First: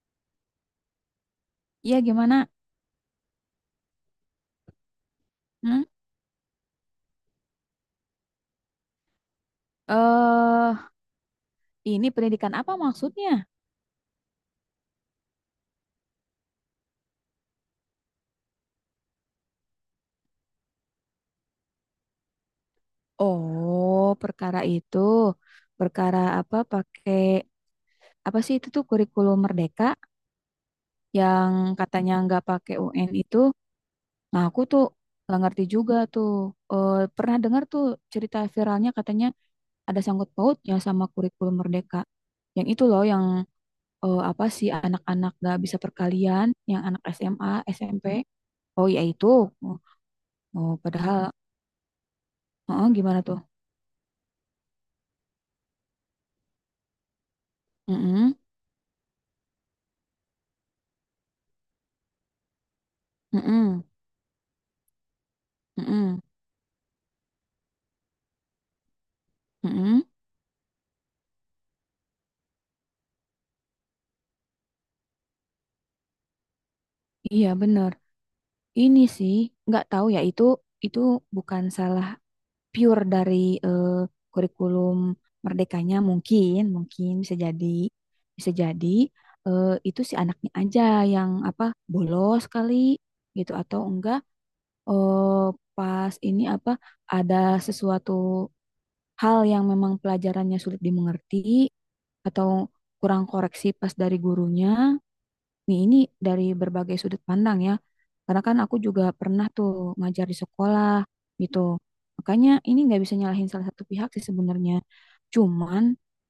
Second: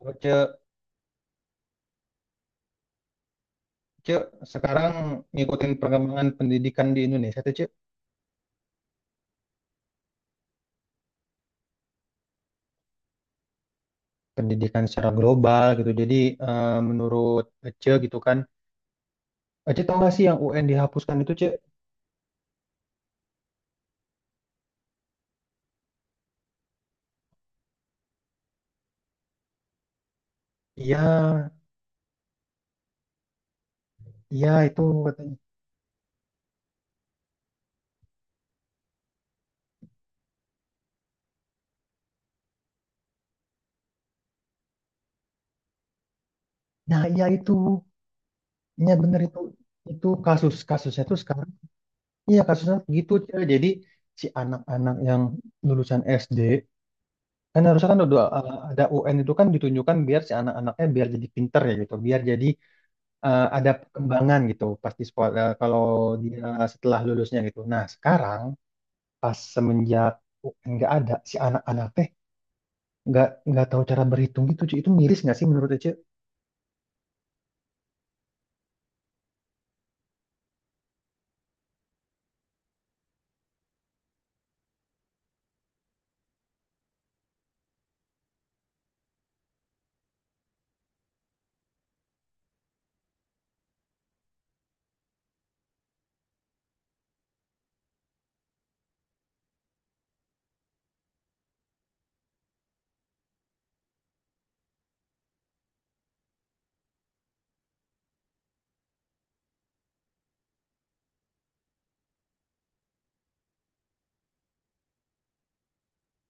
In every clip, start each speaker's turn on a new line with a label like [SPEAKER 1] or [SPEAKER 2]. [SPEAKER 1] Oh, Cek,
[SPEAKER 2] Iya, gimana?
[SPEAKER 1] Cek, sekarang ngikutin
[SPEAKER 2] Hmm?
[SPEAKER 1] perkembangan pendidikan di Indonesia tuh, Cek,
[SPEAKER 2] Eh, ini pendidikan apa maksudnya?
[SPEAKER 1] pendidikan secara global gitu. Jadi, menurut Cek gitu kan, Cek tau gak sih yang UN dihapuskan itu, Cek?
[SPEAKER 2] Oh, perkara itu, perkara apa pakai apa sih itu tuh kurikulum merdeka
[SPEAKER 1] Iya,
[SPEAKER 2] yang katanya nggak pakai UN itu. Nah,
[SPEAKER 1] iya
[SPEAKER 2] aku
[SPEAKER 1] itu
[SPEAKER 2] tuh
[SPEAKER 1] katanya.
[SPEAKER 2] nggak ngerti juga tuh. Pernah dengar tuh cerita viralnya katanya ada sangkut pautnya sama kurikulum merdeka. Yang itu loh, apa sih anak-anak nggak bisa perkalian, yang anak
[SPEAKER 1] Nah, iya
[SPEAKER 2] SMA,
[SPEAKER 1] itu,
[SPEAKER 2] SMP. Oh
[SPEAKER 1] iya
[SPEAKER 2] iya
[SPEAKER 1] bener
[SPEAKER 2] itu.
[SPEAKER 1] itu.
[SPEAKER 2] Oh,
[SPEAKER 1] Itu kasus,
[SPEAKER 2] oh,
[SPEAKER 1] kasusnya tuh sekarang, iya kasusnya
[SPEAKER 2] Heeh,
[SPEAKER 1] gitu,
[SPEAKER 2] gimana tuh?
[SPEAKER 1] Cek. Jadi si anak-anak yang lulusan SD, kan harusnya kan udah,
[SPEAKER 2] Mm-mm,
[SPEAKER 1] ada UN itu kan ditunjukkan biar si anak-anaknya biar jadi pinter ya gitu, biar jadi ada
[SPEAKER 2] mm-mm,
[SPEAKER 1] perkembangan gitu pas di sekolah, kalau
[SPEAKER 2] mm-mm,
[SPEAKER 1] dia setelah lulusnya gitu. Nah sekarang pas
[SPEAKER 2] mm-mm.
[SPEAKER 1] semenjak UN nggak ada si anak-anak teh nggak tahu cara berhitung gitu, Ci. Itu miris nggak sih menurut Ece?
[SPEAKER 2] Iya bener. Ini sih nggak tahu ya, itu bukan salah pure dari eh, kurikulum merdekanya. Mungkin mungkin bisa jadi itu si anaknya aja yang apa, bolos kali gitu, atau enggak, eh, pas ini apa, ada sesuatu hal yang memang pelajarannya sulit dimengerti, atau kurang koreksi pas dari gurunya. Nih, ini dari berbagai sudut pandang ya. Karena kan aku juga pernah tuh ngajar di sekolah gitu. Makanya ini nggak bisa nyalahin salah satu pihak sih sebenarnya. Cuman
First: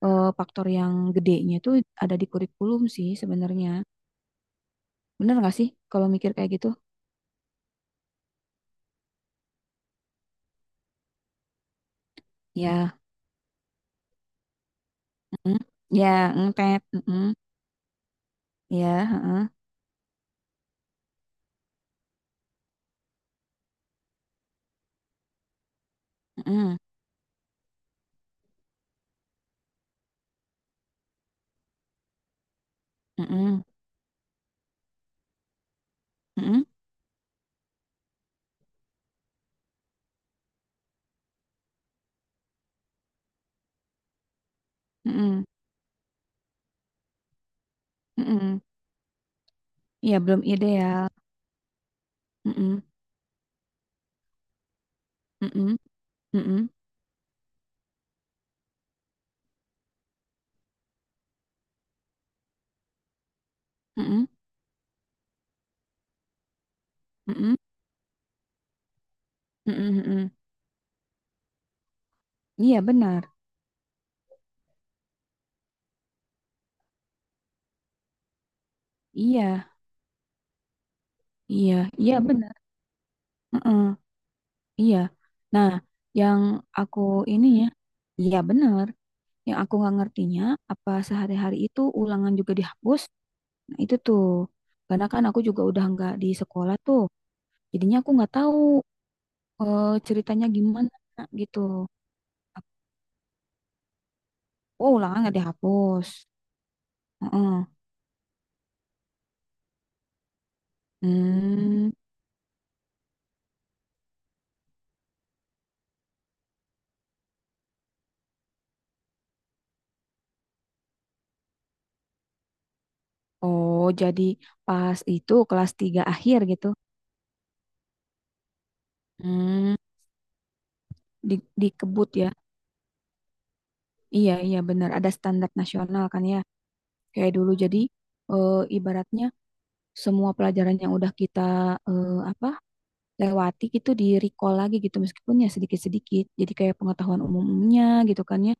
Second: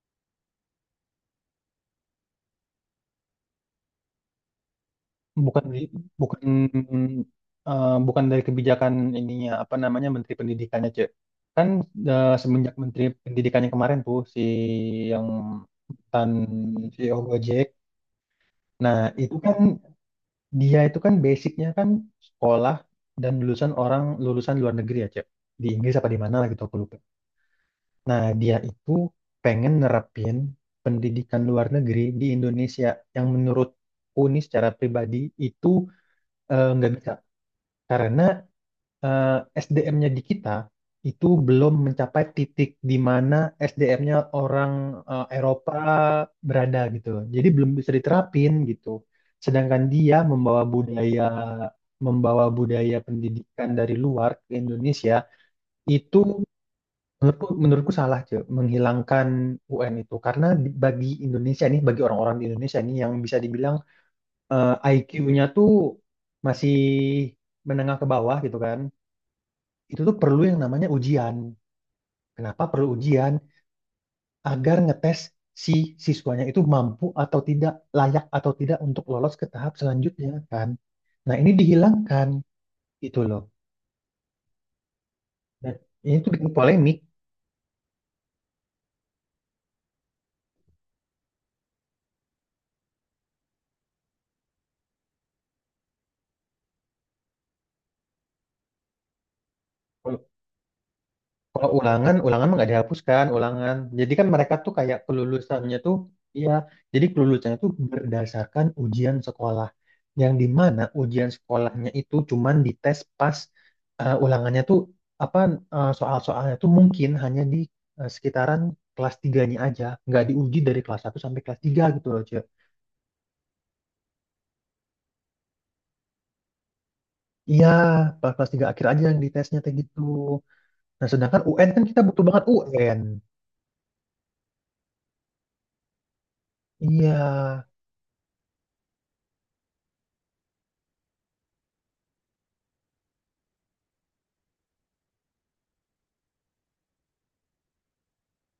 [SPEAKER 2] faktor yang gedenya itu ada di kurikulum sih sebenarnya. Bener nggak
[SPEAKER 1] Bukan
[SPEAKER 2] sih kalau mikir
[SPEAKER 1] bukan
[SPEAKER 2] kayak gitu?
[SPEAKER 1] eh, bukan dari kebijakan ininya apa namanya Menteri Pendidikannya, Cek. Kan, semenjak
[SPEAKER 2] Ya,
[SPEAKER 1] Menteri Pendidikannya kemarin tuh si yang
[SPEAKER 2] mm, ya,
[SPEAKER 1] mantan
[SPEAKER 2] mm, mm,
[SPEAKER 1] CEO
[SPEAKER 2] mm,
[SPEAKER 1] Gojek.
[SPEAKER 2] ya,
[SPEAKER 1] Nah, itu
[SPEAKER 2] heeh,
[SPEAKER 1] kan dia itu kan basicnya kan sekolah dan orang lulusan luar negeri ya, Cep. Di Inggris apa di mana lah gitu aku
[SPEAKER 2] mm,
[SPEAKER 1] lupa. Nah, dia itu pengen nerapin pendidikan luar negeri di Indonesia yang
[SPEAKER 2] mm,
[SPEAKER 1] menurut Uni secara pribadi itu
[SPEAKER 2] mm, mm,
[SPEAKER 1] nggak bisa. Karena eh, SDM-nya di kita itu belum mencapai titik di mana SDM-nya orang
[SPEAKER 2] mm, mm,
[SPEAKER 1] Eropa berada gitu. Jadi belum bisa
[SPEAKER 2] mm,
[SPEAKER 1] diterapin
[SPEAKER 2] mm.
[SPEAKER 1] gitu. Sedangkan
[SPEAKER 2] Ya,
[SPEAKER 1] dia
[SPEAKER 2] belum
[SPEAKER 1] membawa
[SPEAKER 2] ideal.
[SPEAKER 1] budaya membawa
[SPEAKER 2] Mm,
[SPEAKER 1] budaya pendidikan dari luar ke Indonesia
[SPEAKER 2] mm, mm,
[SPEAKER 1] itu
[SPEAKER 2] mm, mm,
[SPEAKER 1] menurutku salah cuy menghilangkan UN itu karena bagi Indonesia nih, bagi orang-orang di Indonesia nih yang bisa dibilang
[SPEAKER 2] mm,
[SPEAKER 1] IQ-nya tuh masih
[SPEAKER 2] mm, mm,
[SPEAKER 1] menengah ke bawah gitu kan,
[SPEAKER 2] mm, mm,
[SPEAKER 1] itu tuh
[SPEAKER 2] mm.
[SPEAKER 1] perlu yang namanya ujian. Kenapa
[SPEAKER 2] Iya
[SPEAKER 1] perlu
[SPEAKER 2] benar.
[SPEAKER 1] ujian? Agar ngetes si siswanya itu mampu atau tidak, layak atau tidak untuk lolos ke
[SPEAKER 2] Iya,
[SPEAKER 1] tahap selanjutnya kan. Nah, ini
[SPEAKER 2] iya, iya
[SPEAKER 1] dihilangkan
[SPEAKER 2] benar.
[SPEAKER 1] gitu loh.
[SPEAKER 2] Heeh, iya. Nah,
[SPEAKER 1] Dan ini tuh
[SPEAKER 2] yang
[SPEAKER 1] bikin polemik.
[SPEAKER 2] aku ini ya, iya benar. Yang aku nggak ngertinya apa sehari-hari itu ulangan juga dihapus. Nah, itu tuh. Karena kan aku juga udah nggak di sekolah tuh. Jadinya aku nggak tahu ceritanya gimana gitu.
[SPEAKER 1] Kalau ulangan, ulangan mah nggak dihapuskan, ulangan. Jadi kan mereka tuh
[SPEAKER 2] Oh,
[SPEAKER 1] kayak
[SPEAKER 2] ulangan nggak
[SPEAKER 1] kelulusannya tuh,
[SPEAKER 2] dihapus.
[SPEAKER 1] iya. Jadi kelulusannya
[SPEAKER 2] Heeh.
[SPEAKER 1] tuh berdasarkan ujian sekolah, yang di mana ujian sekolahnya
[SPEAKER 2] Hmm.
[SPEAKER 1] itu cuman dites pas ulangannya tuh apa, soal-soalnya tuh mungkin hanya di sekitaran kelas tiganya aja, nggak diuji dari kelas satu sampai kelas 3 gitu loh, Cek.
[SPEAKER 2] Oh, jadi pas itu kelas 3 akhir gitu.
[SPEAKER 1] Iya, pas kelas 3 akhir aja yang ditesnya
[SPEAKER 2] Hmm,
[SPEAKER 1] kayak gitu. Nah,
[SPEAKER 2] di,
[SPEAKER 1] sedangkan UN kan kita
[SPEAKER 2] dikebut
[SPEAKER 1] butuh
[SPEAKER 2] ya.
[SPEAKER 1] banget UN.
[SPEAKER 2] Iya, iya benar. Ada standar nasional kan ya.
[SPEAKER 1] Iya,
[SPEAKER 2] Kayak dulu jadi ibaratnya semua pelajaran yang udah kita apa lewati gitu di recall lagi gitu meskipun ya sedikit-sedikit. Jadi kayak pengetahuan umumnya gitu kan ya.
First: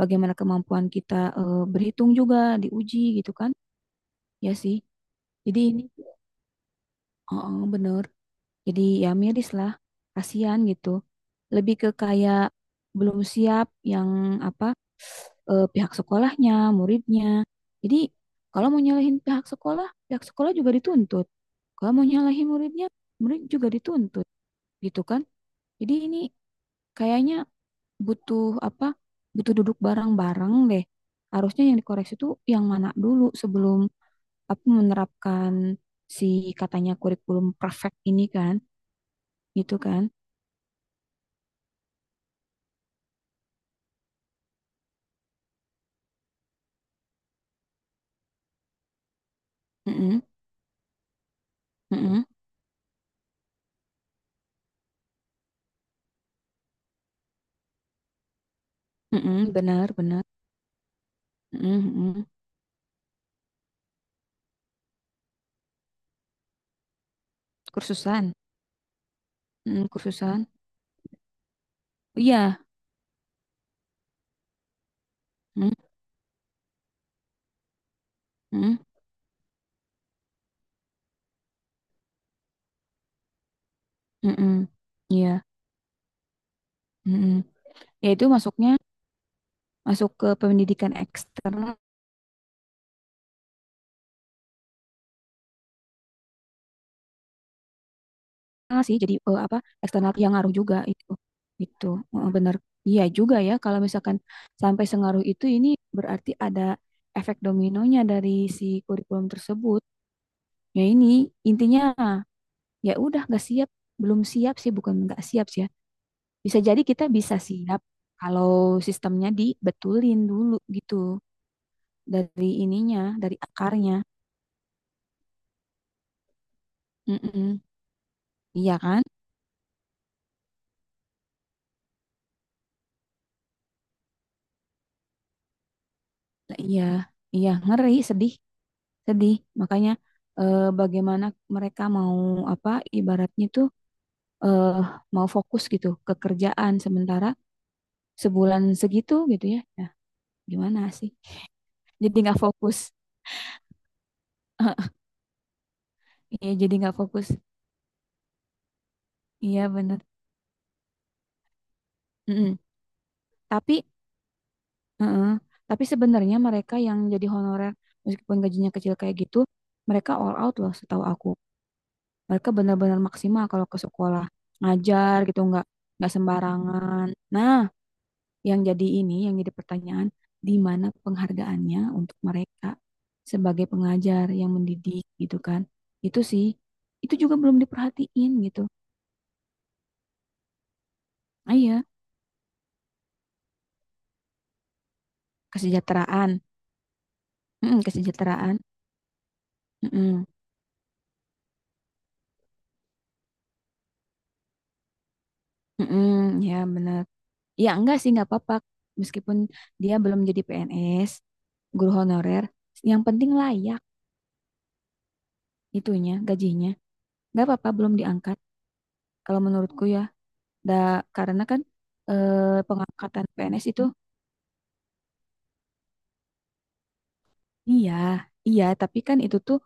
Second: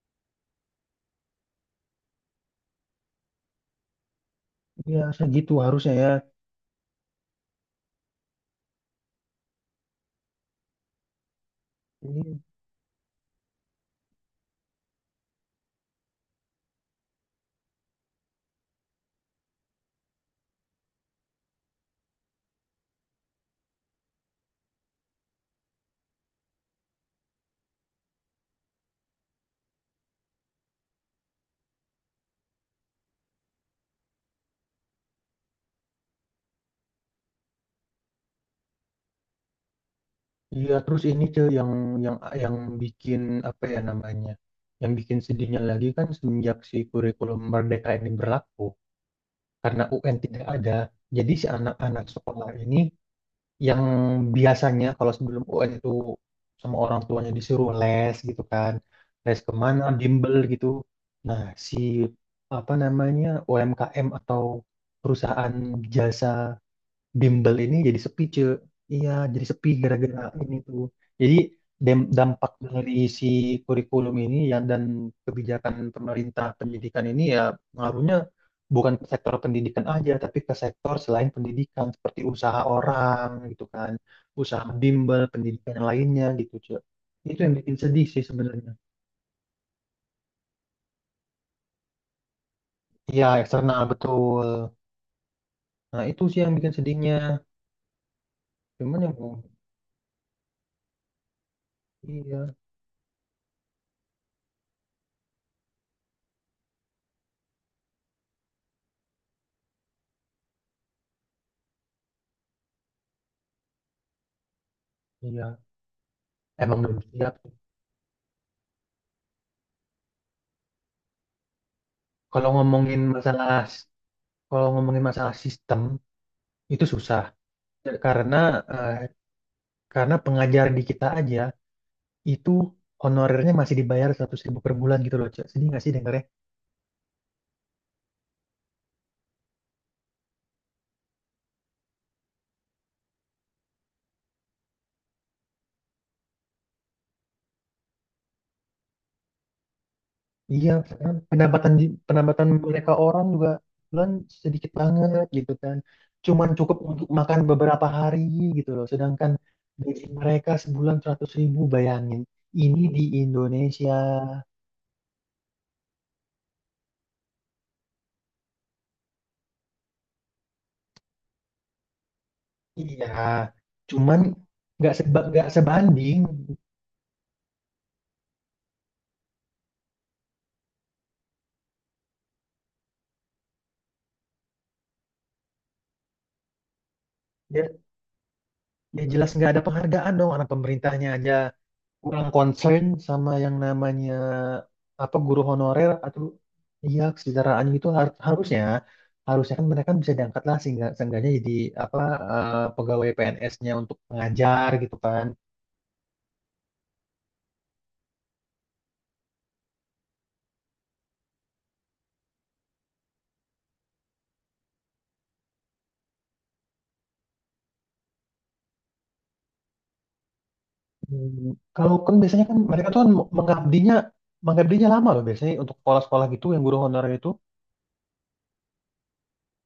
[SPEAKER 2] Bagaimana kemampuan kita berhitung juga diuji gitu kan. Ya sih.
[SPEAKER 1] iya segitu
[SPEAKER 2] Jadi ini,
[SPEAKER 1] harusnya ya.
[SPEAKER 2] oh, oh, bener. Jadi ya miris lah. Kasihan gitu. Lebih ke kayak
[SPEAKER 1] Iya.
[SPEAKER 2] belum siap yang apa, pihak sekolahnya, muridnya. Jadi kalau mau nyalahin pihak sekolah juga dituntut. Kalau mau nyalahin muridnya, murid juga dituntut, gitu kan? Jadi ini kayaknya butuh apa? Butuh duduk bareng-bareng deh. Harusnya yang dikoreksi itu yang mana dulu sebelum apa menerapkan si katanya kurikulum perfect ini kan, gitu kan?
[SPEAKER 1] Iya, terus ini, Cil, yang yang yang bikin apa ya namanya? Yang bikin sedihnya lagi kan semenjak si kurikulum Merdeka ini berlaku karena UN
[SPEAKER 2] Mm-mm,
[SPEAKER 1] tidak ada. Jadi si anak-anak
[SPEAKER 2] mm-mm,
[SPEAKER 1] sekolah ini yang biasanya kalau sebelum UN itu sama orang tuanya disuruh les gitu kan. Les
[SPEAKER 2] mm-mm,
[SPEAKER 1] kemana,
[SPEAKER 2] benar, benar.
[SPEAKER 1] bimbel gitu. Nah, si
[SPEAKER 2] Mm-mm, mm-mm.
[SPEAKER 1] apa namanya UMKM atau perusahaan jasa bimbel ini jadi sepi
[SPEAKER 2] Kursusan,
[SPEAKER 1] cuy, iya jadi sepi gara-gara
[SPEAKER 2] kursusan.
[SPEAKER 1] ini tuh, jadi dampak
[SPEAKER 2] Iya.
[SPEAKER 1] dari si kurikulum ini ya, dan kebijakan
[SPEAKER 2] Mm,
[SPEAKER 1] pemerintah pendidikan ini ya pengaruhnya
[SPEAKER 2] mm.
[SPEAKER 1] bukan ke sektor pendidikan aja tapi ke sektor selain pendidikan seperti usaha orang gitu kan, usaha
[SPEAKER 2] Mm-mm.
[SPEAKER 1] bimbel
[SPEAKER 2] Iya.
[SPEAKER 1] pendidikan yang lainnya gitu cuy,
[SPEAKER 2] Mm-mm.
[SPEAKER 1] itu yang bikin sedih
[SPEAKER 2] Ya
[SPEAKER 1] sih
[SPEAKER 2] itu masuknya
[SPEAKER 1] sebenarnya,
[SPEAKER 2] masuk ke pendidikan eksternal
[SPEAKER 1] iya eksternal betul, nah itu sih yang bikin sedihnya
[SPEAKER 2] sih.
[SPEAKER 1] cuman
[SPEAKER 2] Jadi
[SPEAKER 1] yang
[SPEAKER 2] apa, eksternal yang ngaruh juga itu. Itu
[SPEAKER 1] iya,
[SPEAKER 2] benar. Iya juga ya, kalau misalkan sampai sengaruh itu, ini berarti ada efek dominonya dari si kurikulum tersebut. Ya ini intinya ya udah nggak siap, belum siap sih, bukan nggak siap
[SPEAKER 1] iya
[SPEAKER 2] sih ya. Bisa
[SPEAKER 1] emang
[SPEAKER 2] jadi
[SPEAKER 1] belum
[SPEAKER 2] kita
[SPEAKER 1] siap.
[SPEAKER 2] bisa siap kalau sistemnya dibetulin dulu gitu
[SPEAKER 1] Kalau
[SPEAKER 2] dari
[SPEAKER 1] ngomongin
[SPEAKER 2] ininya, dari
[SPEAKER 1] masalah
[SPEAKER 2] akarnya.
[SPEAKER 1] kalau ngomongin masalah sistem itu susah
[SPEAKER 2] Mm-mm.
[SPEAKER 1] karena
[SPEAKER 2] Iya
[SPEAKER 1] eh,
[SPEAKER 2] kan?
[SPEAKER 1] karena pengajar di kita aja itu honorernya masih dibayar 100.000 per bulan gitu loh, Cak. Sedih nggak sih dengarnya?
[SPEAKER 2] Lah, iya, iya ngeri, sedih, sedih. Makanya bagaimana mereka mau apa, ibaratnya tuh eh, mau fokus gitu ke kerjaan sementara sebulan segitu gitu ya. Nah,
[SPEAKER 1] Iya,
[SPEAKER 2] gimana sih?
[SPEAKER 1] kan
[SPEAKER 2] Jadi nggak
[SPEAKER 1] pendapatan
[SPEAKER 2] fokus.
[SPEAKER 1] mereka orang juga bulan sedikit banget gitu kan. Cuman
[SPEAKER 2] Iya, jadi
[SPEAKER 1] cukup
[SPEAKER 2] nggak
[SPEAKER 1] untuk
[SPEAKER 2] fokus.
[SPEAKER 1] makan beberapa hari gitu loh. Sedangkan
[SPEAKER 2] Iya, bener.
[SPEAKER 1] gaji mereka sebulan 100.000 bayangin.
[SPEAKER 2] Mm-mm.
[SPEAKER 1] Ini di
[SPEAKER 2] Tapi,
[SPEAKER 1] Indonesia.
[SPEAKER 2] mm-mm. Tapi sebenarnya mereka yang jadi honorer meskipun gajinya kecil kayak gitu, mereka all out loh setahu aku. Mereka benar-benar
[SPEAKER 1] Iya,
[SPEAKER 2] maksimal kalau ke
[SPEAKER 1] cuman
[SPEAKER 2] sekolah
[SPEAKER 1] nggak
[SPEAKER 2] ngajar
[SPEAKER 1] seba,
[SPEAKER 2] gitu,
[SPEAKER 1] nggak
[SPEAKER 2] nggak
[SPEAKER 1] sebanding
[SPEAKER 2] sembarangan. Nah, yang jadi ini, yang jadi pertanyaan, di mana penghargaannya untuk mereka sebagai pengajar yang mendidik gitu kan. Itu sih, itu juga belum
[SPEAKER 1] Dia,
[SPEAKER 2] diperhatiin gitu.
[SPEAKER 1] dia jelas nggak ada penghargaan dong, anak pemerintahnya aja
[SPEAKER 2] Ah, iya,
[SPEAKER 1] kurang concern sama yang namanya apa guru honorer atau,
[SPEAKER 2] kesejahteraan.
[SPEAKER 1] iya kesetaraan
[SPEAKER 2] Mm-mm,
[SPEAKER 1] gitu, har-
[SPEAKER 2] kesejahteraan.
[SPEAKER 1] harusnya harusnya kan mereka kan bisa
[SPEAKER 2] Mm-mm,
[SPEAKER 1] diangkat lah sehingga seenggaknya jadi apa, pegawai PNS-nya untuk mengajar gitu kan.
[SPEAKER 2] mm-mm, ya benar, ya enggak sih, nggak apa-apa meskipun dia belum jadi PNS, guru honorer, yang penting layak itunya gajinya. Nggak apa-apa, belum diangkat. Kalau menurutku ya, da, karena
[SPEAKER 1] Hmm,
[SPEAKER 2] kan
[SPEAKER 1] kalau kan biasanya kan mereka tuh kan
[SPEAKER 2] pengangkatan PNS itu,
[SPEAKER 1] mengabdinya mengabdinya lama loh biasanya untuk sekolah-sekolah gitu yang guru honorer itu
[SPEAKER 2] iya, iya, tapi kan itu tuh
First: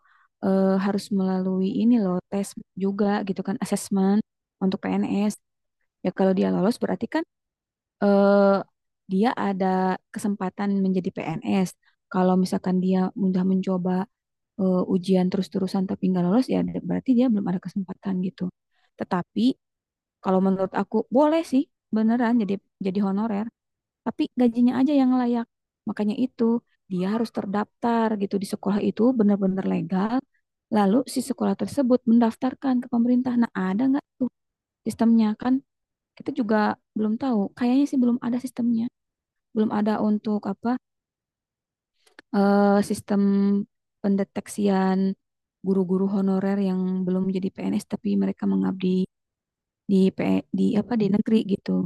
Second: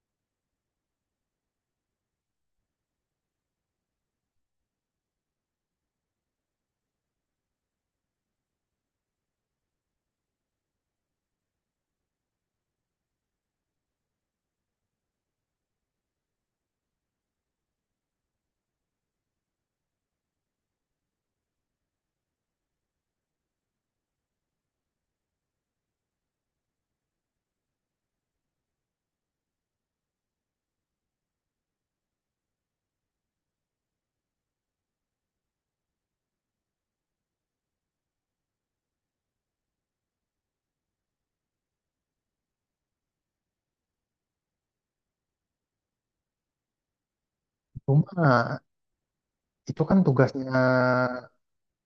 [SPEAKER 2] harus melalui ini loh, tes juga gitu kan, asesmen untuk PNS. Ya kalau dia lolos berarti kan eh, dia ada kesempatan menjadi PNS. Kalau misalkan dia mudah mencoba ujian terus-terusan tapi nggak lolos, ya berarti dia belum ada kesempatan gitu. Tetapi kalau menurut aku boleh sih, beneran jadi honorer, tapi gajinya aja yang layak. Makanya itu dia harus terdaftar gitu di sekolah, itu benar-benar legal. Lalu si sekolah tersebut mendaftarkan ke pemerintah. Nah, ada nggak tuh sistemnya kan? Kita juga belum tahu. Kayaknya sih belum ada sistemnya. Belum ada, untuk apa, sistem pendeteksian guru-guru honorer yang belum jadi PNS tapi mereka
[SPEAKER 1] cuma
[SPEAKER 2] mengabdi
[SPEAKER 1] itu kan
[SPEAKER 2] di P, E,
[SPEAKER 1] tugasnya
[SPEAKER 2] di apa di negeri gitu.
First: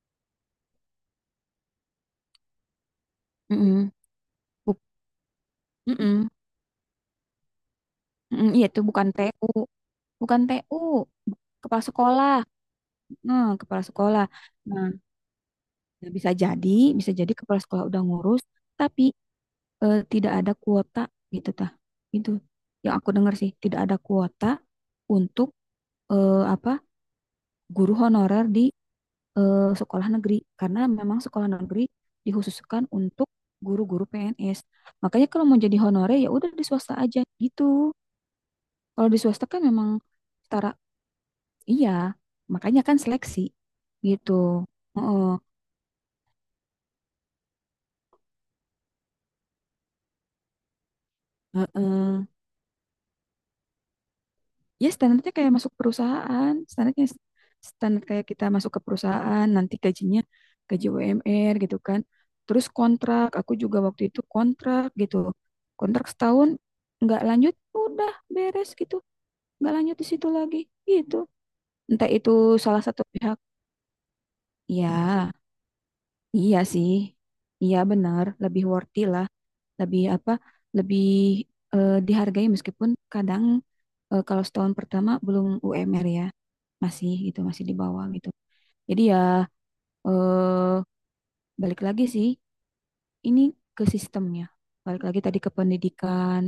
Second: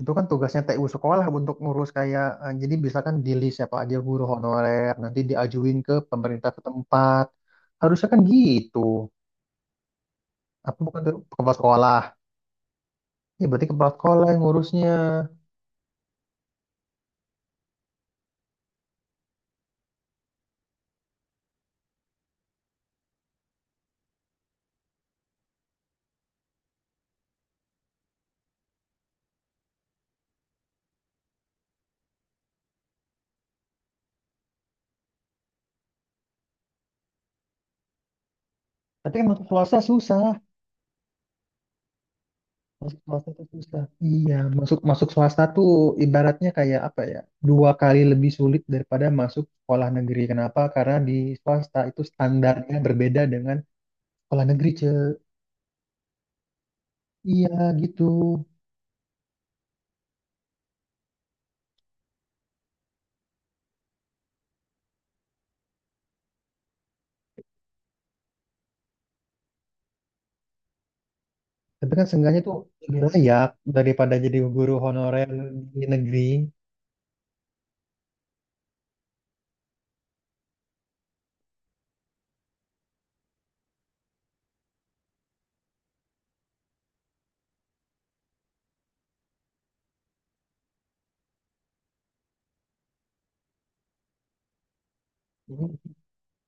[SPEAKER 1] Itu kan tugasnya TU sekolah untuk ngurus kayak, jadi bisa kan di list siapa
[SPEAKER 2] Mm-mm.
[SPEAKER 1] aja guru
[SPEAKER 2] Buk-
[SPEAKER 1] honorer nanti diajuin ke
[SPEAKER 2] mm-mm.
[SPEAKER 1] pemerintah setempat. Harusnya kan
[SPEAKER 2] Mm-mm. Iya,
[SPEAKER 1] gitu.
[SPEAKER 2] itu bukan TU. Bukan TU,
[SPEAKER 1] Apa bukan tuh kepala
[SPEAKER 2] kepala
[SPEAKER 1] sekolah?
[SPEAKER 2] sekolah.
[SPEAKER 1] Ya berarti
[SPEAKER 2] Kepala
[SPEAKER 1] kepala
[SPEAKER 2] sekolah.
[SPEAKER 1] sekolah yang
[SPEAKER 2] Nah,
[SPEAKER 1] ngurusnya.
[SPEAKER 2] ya bisa jadi kepala sekolah udah ngurus, tapi tidak ada kuota gitu tah. Itu yang aku dengar sih, tidak ada kuota untuk apa, guru honorer di sekolah negeri, karena memang sekolah negeri dikhususkan untuk guru-guru PNS. Makanya kalau mau jadi honorer ya udah di swasta aja gitu. Kalau
[SPEAKER 1] Tapi
[SPEAKER 2] di
[SPEAKER 1] kan masuk
[SPEAKER 2] swasta kan
[SPEAKER 1] swasta
[SPEAKER 2] memang
[SPEAKER 1] susah.
[SPEAKER 2] setara. Iya, makanya kan
[SPEAKER 1] Masuk swasta
[SPEAKER 2] seleksi
[SPEAKER 1] tuh susah.
[SPEAKER 2] gitu.
[SPEAKER 1] Iya, masuk masuk
[SPEAKER 2] Oh,
[SPEAKER 1] swasta tuh ibaratnya kayak apa ya? 2 kali lebih sulit daripada masuk sekolah negeri. Kenapa? Karena di swasta itu standarnya berbeda dengan sekolah negeri, Ce.
[SPEAKER 2] ya standarnya kayak masuk perusahaan, standarnya
[SPEAKER 1] Iya, gitu.
[SPEAKER 2] standar kayak kita masuk ke perusahaan, nanti gajinya gaji UMR gitu kan. Terus kontrak, aku juga waktu itu kontrak gitu. Kontrak setahun nggak lanjut, udah beres gitu. Nggak lanjut di situ lagi gitu.
[SPEAKER 1] Tapi kan
[SPEAKER 2] Entah itu
[SPEAKER 1] seenggaknya tuh
[SPEAKER 2] salah
[SPEAKER 1] lebih
[SPEAKER 2] satu pihak.
[SPEAKER 1] layak daripada jadi guru honorer
[SPEAKER 2] Ya,
[SPEAKER 1] di negeri.
[SPEAKER 2] iya sih. Iya benar, lebih worthy lah. Lebih apa, lebih dihargai meskipun kadang kalau setahun pertama belum UMR ya masih gitu, masih di bawah gitu, jadi ya eh, balik lagi sih ini ke sistemnya, balik lagi tadi ke
[SPEAKER 1] Jadi,
[SPEAKER 2] pendidikan.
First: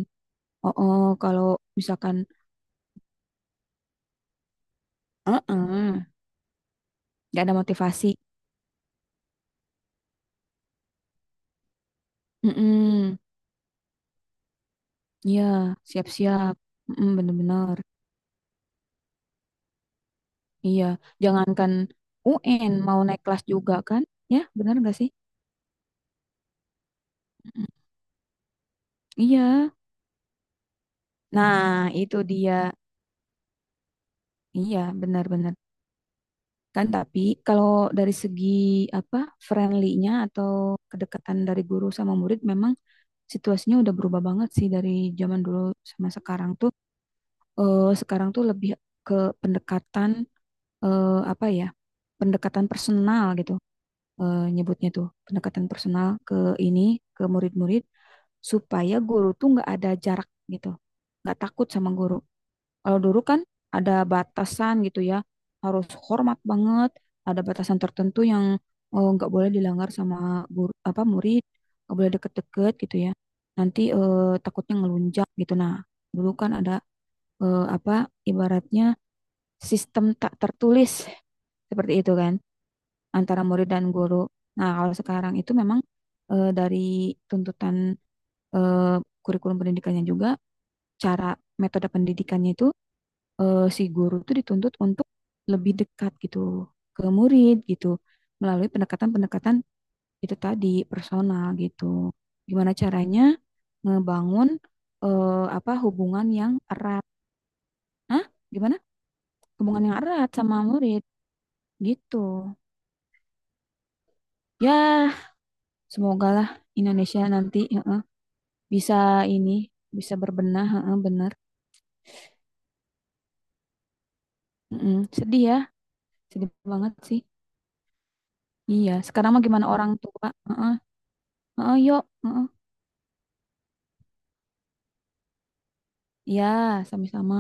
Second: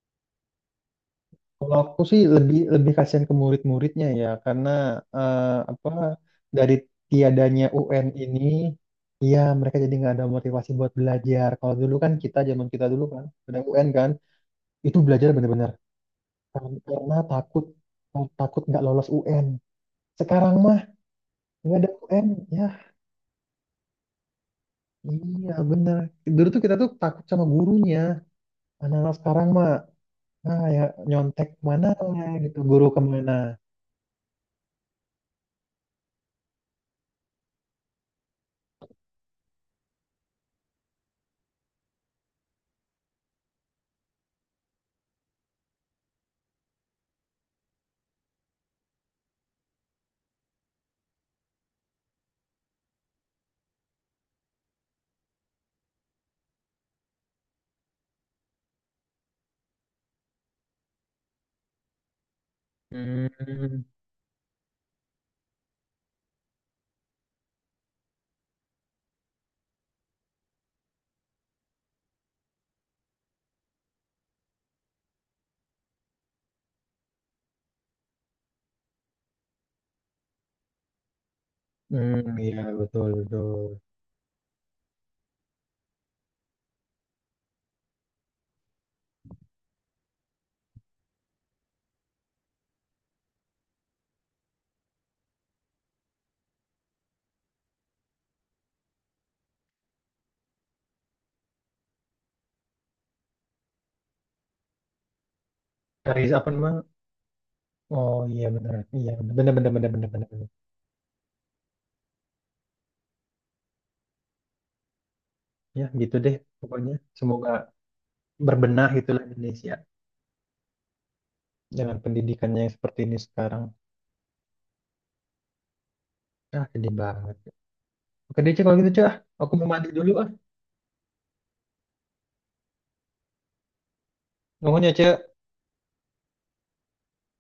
[SPEAKER 2] Oh, oh, kalau
[SPEAKER 1] kalau aku
[SPEAKER 2] misalkan,
[SPEAKER 1] sih lebih lebih kasihan ke murid-muridnya ya, karena, eh,
[SPEAKER 2] eh
[SPEAKER 1] apa
[SPEAKER 2] eh,
[SPEAKER 1] dari
[SPEAKER 2] nggak ada
[SPEAKER 1] tiadanya UN
[SPEAKER 2] motivasi.
[SPEAKER 1] ini, ya mereka jadi nggak ada motivasi buat belajar. Kalau dulu kan kita zaman kita dulu
[SPEAKER 2] Mm,
[SPEAKER 1] kan ada UN kan, itu belajar
[SPEAKER 2] iya,
[SPEAKER 1] bener-bener,
[SPEAKER 2] siap-siap.
[SPEAKER 1] Kar-
[SPEAKER 2] Mm,
[SPEAKER 1] karena takut
[SPEAKER 2] bener-bener.
[SPEAKER 1] takut nggak lolos UN. Sekarang mah
[SPEAKER 2] Iya, jangankan
[SPEAKER 1] nggak ada UN, ya
[SPEAKER 2] UN, mau naik kelas juga kan, ya bener nggak sih?
[SPEAKER 1] iya bener. Dulu tuh kita tuh takut sama
[SPEAKER 2] Mm-mm.
[SPEAKER 1] gurunya. Anak-anak sekarang mah
[SPEAKER 2] Iya.
[SPEAKER 1] ah ya nyontek
[SPEAKER 2] Nah, itu
[SPEAKER 1] mananya gitu
[SPEAKER 2] dia.
[SPEAKER 1] guru kemana.
[SPEAKER 2] Iya, benar-benar. Kan tapi kalau dari segi apa, friendly-nya atau kedekatan dari guru sama murid, memang situasinya udah berubah banget sih dari zaman dulu sama sekarang tuh. Sekarang tuh lebih ke pendekatan, apa ya? Pendekatan personal gitu. Nyebutnya tuh pendekatan personal ke ini ke murid-murid supaya guru tuh nggak ada jarak gitu. Nggak takut sama guru. Kalau dulu kan
[SPEAKER 1] Hmm,
[SPEAKER 2] ada batasan gitu ya, harus hormat banget, ada batasan tertentu yang nggak boleh dilanggar sama guru, apa murid, nggak boleh deket-deket gitu ya. Nanti takutnya ngelunjak gitu. Nah, dulu kan ada apa, ibaratnya sistem tak tertulis seperti itu kan
[SPEAKER 1] hmm, iya betul
[SPEAKER 2] antara
[SPEAKER 1] betul.
[SPEAKER 2] murid dan guru. Nah, kalau sekarang itu memang dari tuntutan eh, kurikulum pendidikannya juga, cara metode pendidikannya itu si guru tuh dituntut untuk lebih dekat gitu ke murid gitu melalui pendekatan-pendekatan itu tadi personal gitu. Gimana caranya ngebangun apa,
[SPEAKER 1] Dari
[SPEAKER 2] hubungan
[SPEAKER 1] apa
[SPEAKER 2] yang
[SPEAKER 1] namanya?
[SPEAKER 2] erat?
[SPEAKER 1] Oh
[SPEAKER 2] Hah? Gimana?
[SPEAKER 1] iya benar benar
[SPEAKER 2] Hubungan
[SPEAKER 1] benar
[SPEAKER 2] yang
[SPEAKER 1] benar benar.
[SPEAKER 2] erat
[SPEAKER 1] Benar.
[SPEAKER 2] sama murid gitu. Ya,
[SPEAKER 1] Ya gitu
[SPEAKER 2] semoga
[SPEAKER 1] deh
[SPEAKER 2] lah
[SPEAKER 1] pokoknya.
[SPEAKER 2] Indonesia
[SPEAKER 1] Semoga
[SPEAKER 2] nanti heeh,
[SPEAKER 1] berbenah
[SPEAKER 2] bisa
[SPEAKER 1] itulah
[SPEAKER 2] ini
[SPEAKER 1] Indonesia
[SPEAKER 2] bisa berbenah, heeh, bener.
[SPEAKER 1] dengan pendidikannya yang seperti ini sekarang.
[SPEAKER 2] Mm-mm. Sedih ya, sedih
[SPEAKER 1] Ah sedih
[SPEAKER 2] banget sih.
[SPEAKER 1] banget. Oke deh Cek, kalau
[SPEAKER 2] Iya,
[SPEAKER 1] gitu Cek, ah.
[SPEAKER 2] sekarang mah
[SPEAKER 1] Aku
[SPEAKER 2] gimana
[SPEAKER 1] mau mandi
[SPEAKER 2] orang
[SPEAKER 1] dulu
[SPEAKER 2] tua?
[SPEAKER 1] ah.
[SPEAKER 2] Heeh, heeh, yuk. Heeh.
[SPEAKER 1] Ngomongnya Cek.
[SPEAKER 2] Iya, sama-sama.